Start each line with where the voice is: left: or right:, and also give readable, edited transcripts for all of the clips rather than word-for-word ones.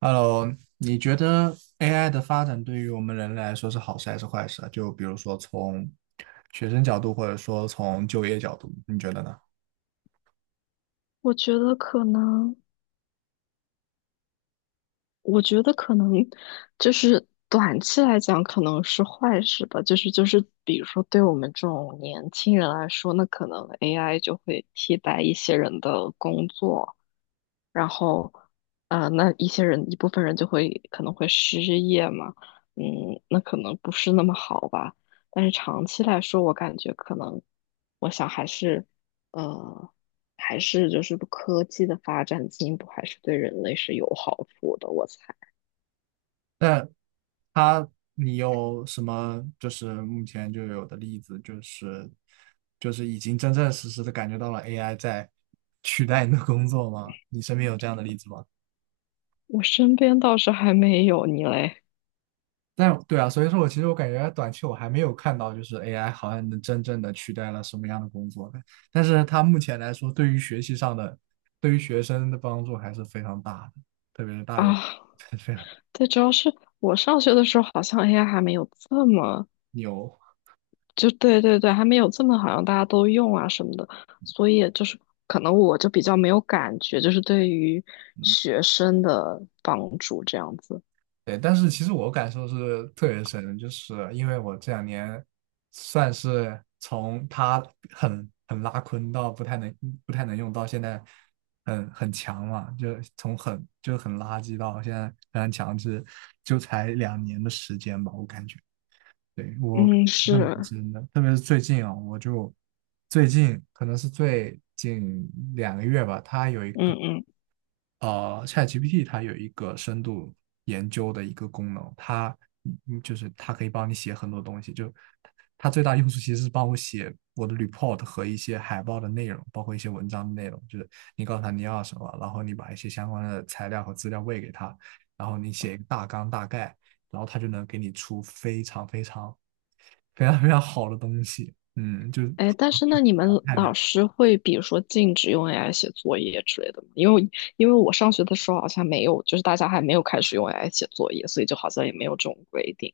right: Hello,你觉得 AI 的发展对于我们人类来说是好事还是坏事啊？就比如说从学生角度，或者说从就业角度，你觉得呢？
left: 我觉得可能，我觉得可能就是短期来讲可能是坏事吧，比如说对我们这种年轻人来说，那可能 AI 就会替代一些人的工作，然后啊、那一部分人就会可能会失业嘛，那可能不是那么好吧。但是长期来说，我感觉可能，我想呃，还是就是科技的发展进步，还是对人类是有好处的。我猜。
right: 但它，你有什么就是目前就有的例子，就是已经真正实实的感觉到了 AI 在取代你的工作吗？你身边有这样的例子吗？
left: 我身边倒是还没有，你嘞？
right: 但对啊，所以说我其实我感觉短期我还没有看到，就是 AI 好像能真正的取代了什么样的工作的。但是它目前来说，对于学习上的，对于学生的帮助还是非常大的，特别是大学，
left: 啊，
right: 非常大
left: 对，主要是我上学的时候，好像 AI 还没有这么。
right: 牛。
left: 就对对对，还没有这么，好像大家都用啊什么的，所以就是可能我就比较没有感觉，就是对于学生的帮助这样子。
right: 对，但是其实我感受是特别深的，就是因为我这两年算是从他很拉坤到不太能用到现在很强嘛，就从很垃圾到现在非常强势，就才两年的时间吧，我感觉。对，我
left: 嗯，
right: 认为
left: 是，
right: 真的，特别是最近啊，我就最近可能是最近2个月吧，他有一个
left: 嗯嗯。
right: ChatGPT 它有一个深度研究的一个功能，它就是它可以帮你写很多东西，就它最大用处其实是帮我写我的 report 和一些海报的内容，包括一些文章的内容，就是你告诉他你要什么，然后你把一些相关的材料和资料喂给他，然后你写一个大纲大概，然后他就能给你出非常非常非常非常好的东西，嗯，就是
left: 哎，
right: 好
left: 但是那
right: 的，
left: 你们
right: 太
left: 老
right: 了。
left: 师会比如说禁止用 AI 写作业之类的吗？因为我上学的时候好像没有，就是大家还没有开始用 AI 写作业，所以就好像也没有这种规定，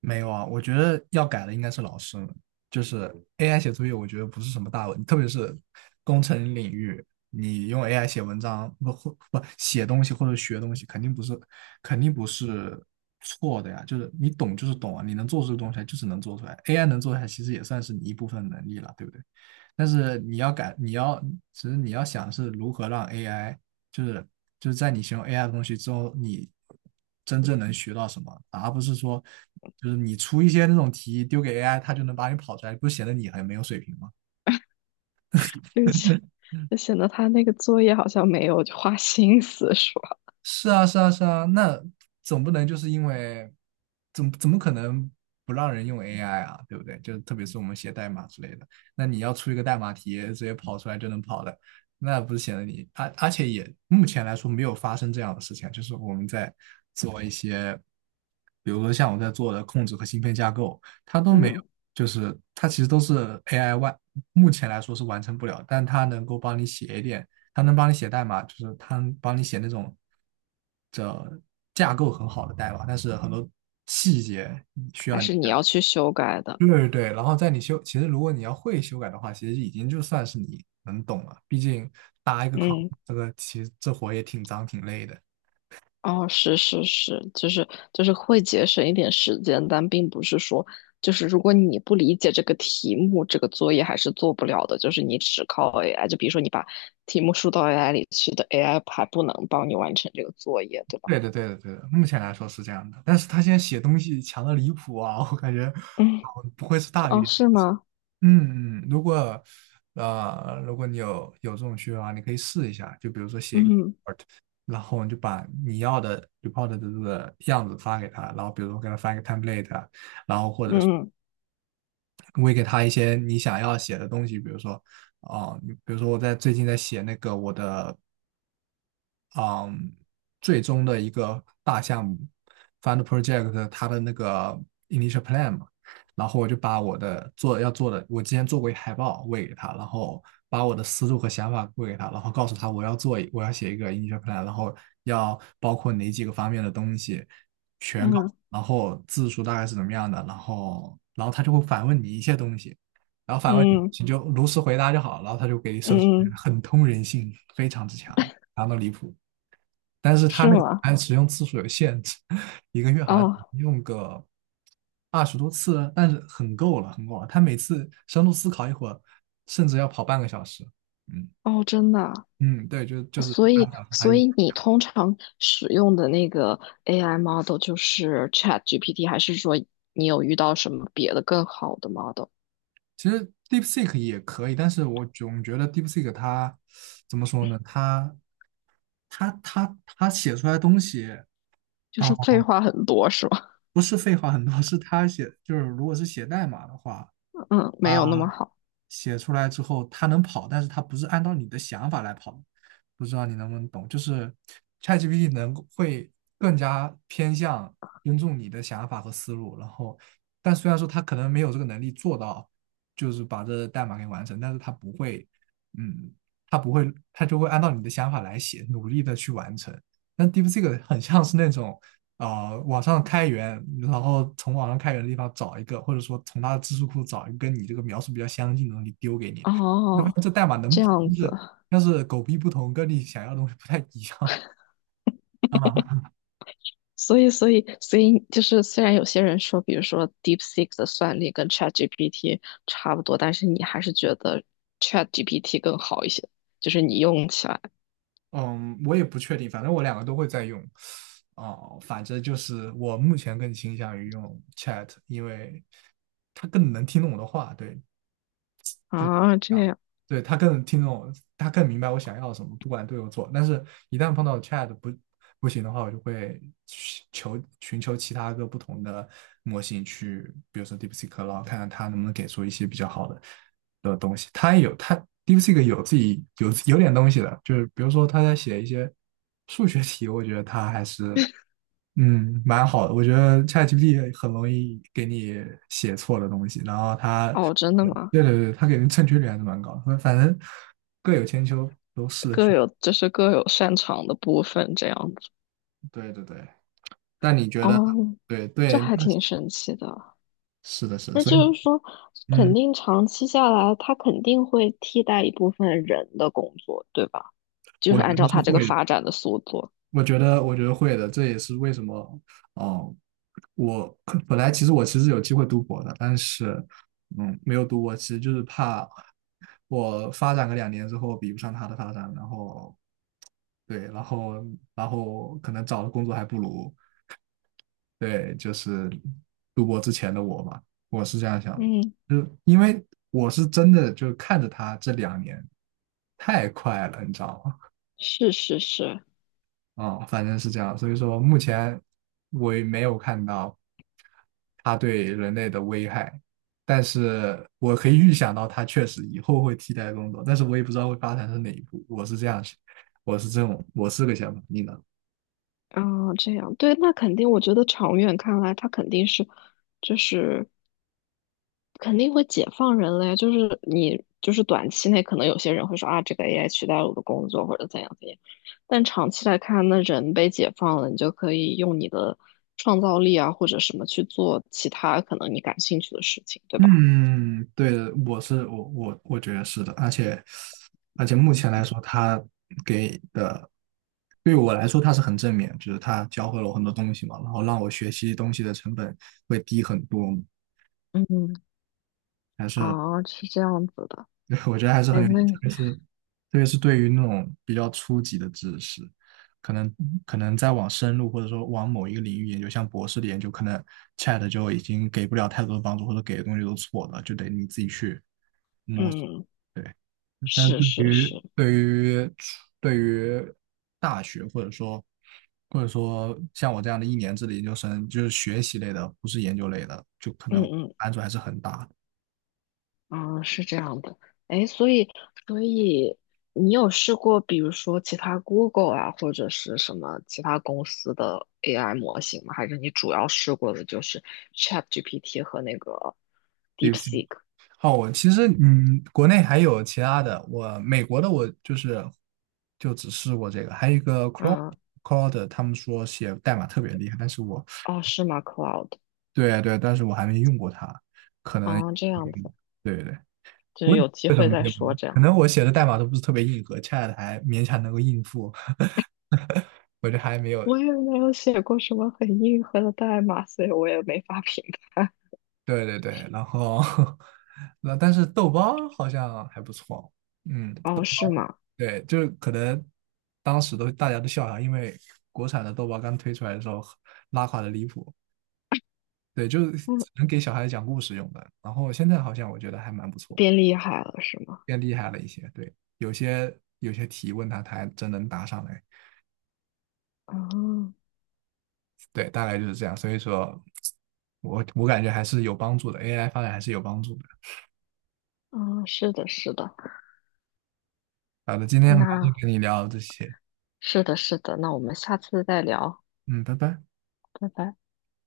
right: 没有啊，我觉得要改的应该是老师们。就是 AI 写作业，我觉得不是什么大问题，特别是工程领域，你用 AI 写文章不或不写东西或者学东西，肯定不是错的呀，就是你懂就是懂啊，你能做出的东西来就是能做出来，AI 能做出来其实也算是你一部分能力了，对不对？但是你要改，其实你要想是如何让 AI 就是就是在你学用 AI 的东西之后，你真正能学到什么，而不是说就是你出一些那种题丢给 AI，它就能把你跑出来，不显得你很没有水平吗？
left: 就是显得他那个作业好像没有花心思是吧？
right: 是啊，是啊，是啊，那总不能就是因为怎么可能不让人用 AI 啊，对不对？就特别是我们写代码之类的，那你要出一个代码题，直接跑出来就能跑的，那不是显得你，而且也目前来说没有发生这样的事情啊，就是我们在做一些，比如说像我在做的控制和芯片架构，它都没有，
left: 嗯，
right: 就是它其实都是 AI 外，目前来说是完成不了，但它能够帮你写一点。它能帮你写代码，就是它能帮你写那种架构很好的代码，但是很多细节需
left: 还
right: 要你
left: 是你
right: 改。
left: 要去修改的。
right: 对，对，对，然后在你修，其实如果你要会修改的话，其实已经就算是你能懂了。毕竟搭一个框，
left: 嗯。
right: 这个其实这活也挺脏挺累的。
left: 哦，是是是就是会节省一点时间，但并不是说，就是如果你不理解这个题目，这个作业还是做不了的。就是你只靠 AI，就比如说你把题目输到 AI 里去的，AI 还不能帮你完成这个作业，对吧？
right: 对的，对的，对的，目前来说是这样的。但是他现在写东西强的离谱啊，我感觉
left: 嗯，
right: 不会是大
left: 哦，
right: 鱼。
left: 是吗？
right: 嗯嗯，如果你有这种需要啊，你可以试一下，就比如说写一个。
left: 嗯
right: 然后你就把你要的 report 的这个样子发给他，然后比如说给他发一个 template，
left: 嗯嗯
right: 喂给他一些你想要写的东西，比如说，哦、你比如说我在最近在写那个我的嗯，最终的一个大项目 fund project 它的那个 initial plan 嘛，然后我就把我的做要做的，我之前做过一海报喂给他，然后把我的思路和想法喂给他，然后告诉他我要写一个 initial plan，然后要包括哪几个方面的东西，全告
left: 嗯
right: 诉然后字数大概是怎么样的，然后他就会反问你一些东西。然后反问你，
left: 嗯
right: 你就如实回答就好了，然后他就给你设置
left: 嗯，嗯，
right: 很通人性，非常之强，强到离谱。但是它
left: 是
right: 那个
left: 吗？
right: 按使用次数有限制，一个月好像
left: 哦
right: 用个20多次啊，但是很够了，很够了。他每次深度思考一会儿，甚至要跑半个小时。嗯
left: 哦，真的啊？
right: 嗯，对，就是
left: 所
right: 半
left: 以，
right: 个小时它
left: 所
right: 一。
left: 以你通常使用的那个 AI model 就是 ChatGPT，还是说你有遇到什么别的更好的 model？
right: 其实 DeepSeek 也可以，但是我总觉得 DeepSeek 它怎么说呢？它写出来的东西
left: 就
right: 啊，
left: 是废话很多是吧？
right: 不是废话很多，是它写就是如果是写代码的话。
left: 嗯，没
right: 啊。
left: 有那么好。
right: 写出来之后，它能跑，但是它不是按照你的想法来跑。不知道你能不能懂，就是 ChatGPT 能会更加偏向尊重你的想法和思路，然后，但虽然说它可能没有这个能力做到，就是把这代码给完成，但是它不会，嗯，它不会，它就会按照你的想法来写，努力的去完成。但 DeepSeek 很像是那种网上开源，然后从网上开源的地方找一个，或者说从它的知识库找一个跟你这个描述比较相近的东西丢给你，要不然
left: 哦，
right: 这代码能
left: 这
right: 跑，
left: 样
right: 但
left: 子。
right: 是但是狗屁不同，跟你想要的东西不太一样 啊。
left: 所以就是虽然有些人说，比如说 DeepSeek 的算力跟 ChatGPT 差不多，但是你还是觉得 ChatGPT 更好一些，就是你用起来
right: 嗯，我也不确定，反正我两个都会在用。哦，反正就是我目前更倾向于用 Chat，因为它更能听懂我的话，对，就是
left: 啊，这
right: 这样的
left: 样。
right: 对他更听懂，他更明白我想要什么，不管对或错。但是，一旦碰到 Chat 不行的话，我就会寻求其他个不同的模型去，比如说 DeepSeek，然后看看它能不能给出一些比较好的的东西。它也有它 DeepSeek 有自己有点东西的，就是比如说他在写一些数学题，我觉得他还是。嗯，蛮好的。我觉得 ChatGPT 很容易给你写错的东西，然后它
left: 哦，真的吗？
right: 对，对，对，他给人正确率还是蛮高的，反正各有千秋，都试着
left: 各
right: 去。
left: 有就是各有擅长的部分这样子。
right: 对，对，对，但你觉得，
left: 哦，
right: 对，
left: 这
right: 对，
left: 还挺神奇的。
right: 是的，是的，
left: 那
right: 所以，
left: 就是说，肯
right: 嗯，
left: 定长期下来，它肯定会替代一部分人的工作，对吧？就
right: 我
left: 是
right: 觉
left: 按
right: 得
left: 照
right: 是
left: 它这个
right: 会的，
left: 发展的速度。
right: 我觉得，我觉得会的，这也是为什么，哦，我可本来其实有机会读博的，但是，嗯，没有读博，其实就是怕我发展个两年之后比不上他的发展，然后，对，然后可能找的工作还不如。对，就是读博之前的我嘛，我是这样想的，
left: 嗯，
right: 就因为我是真的就看着他这两年太快了，你知道吗？
left: 是是是。
right: 反正是这样，所以说目前我也没有看到他对人类的危害，但是我可以预想到它确实以后会替代工作，但是我也不知道会发展到哪一步，我是这样想，我是这种，我是个想法，你呢？
left: 嗯，这样对，那肯定，我觉得长远看来，它肯定是，就是肯定会解放人类，就是你就是短期内可能有些人会说啊，这个 AI 取代了我的工作或者怎样怎样，但长期来看，那人被解放了，你就可以用你的创造力啊或者什么去做其他可能你感兴趣的事情，对吧？
right: 嗯，对的，我觉得是的，而且目前来说，他给的对我来说他是很正面，就是他教会了我很多东西嘛，然后让我学习东西的成本会低很多，
left: 嗯，
right: 还是
left: 哦，是这样子的。
right: 我觉得还是
left: 哎，
right: 很有意
left: 那
right: 义特
left: 你
right: 别是对于那种比较初级的知识，可能可能再往深入或者说往某一个领域研究，像博士的研究，可能 Chat 就已经给不了太多的帮助，或者给的东西都是错了，就得你自己去摸索。
left: 嗯，
right: 对。但是
left: 是是
right: 对于
left: 是，
right: 对于对于大学或者说像我这样的1年制的研究生，就是学习类的，不是研究类的，就可
left: 嗯
right: 能
left: 嗯
right: 难度还是很大的。
left: 嗯，是这样的。哎，所以你有试过，比如说其他 Google 啊，或者是什么其他公司的 AI 模型吗？还是你主要试过的就是 ChatGPT 和那个
right: 对不起
left: DeepSeek？
right: 好，我其实国内还有其他的，我美国的我就是就只试过这个，还有一个 Claude
left: 嗯，
right: 他们说写代码特别厉害，但是我
left: 哦，是吗？Cloud？
right: 对，对，但是我还没用过它。
left: 哦，这样
right: 嗯，
left: 子，
right: 对，对。
left: 就是有机会再说
right: 嗯
left: 这
right: 可
left: 样。
right: 能我写的代码都不是特别硬核 c h a 还勉强能够应付，我就还没有。
left: 我也没有写过什么很硬核的代码，所以我也没法评判。
right: 对，对，对，然后 那但是豆包好像还不错，嗯，
left: 哦，是吗？
right: 对，就是可能当时都大家都笑他，因为国产的豆包刚推出来的时候拉垮的离谱，对，就是只
left: 嗯，
right: 能给小孩讲故事用的。然后现在好像我觉得还蛮不错，
left: 变厉害了是吗？
right: 变厉害了一些，对，有些题问他，他还真能答上来。
left: 哦，
right: 对，大概就是这样。所以说，我感觉还是有帮助的，AI 发展还是有帮助的。
left: 嗯，是的，是的。
right: 好的，今天很高兴
left: 那
right: 跟你聊这些，
left: 是的，是的，那我们下次再聊，
right: 嗯，拜拜。
left: 拜拜。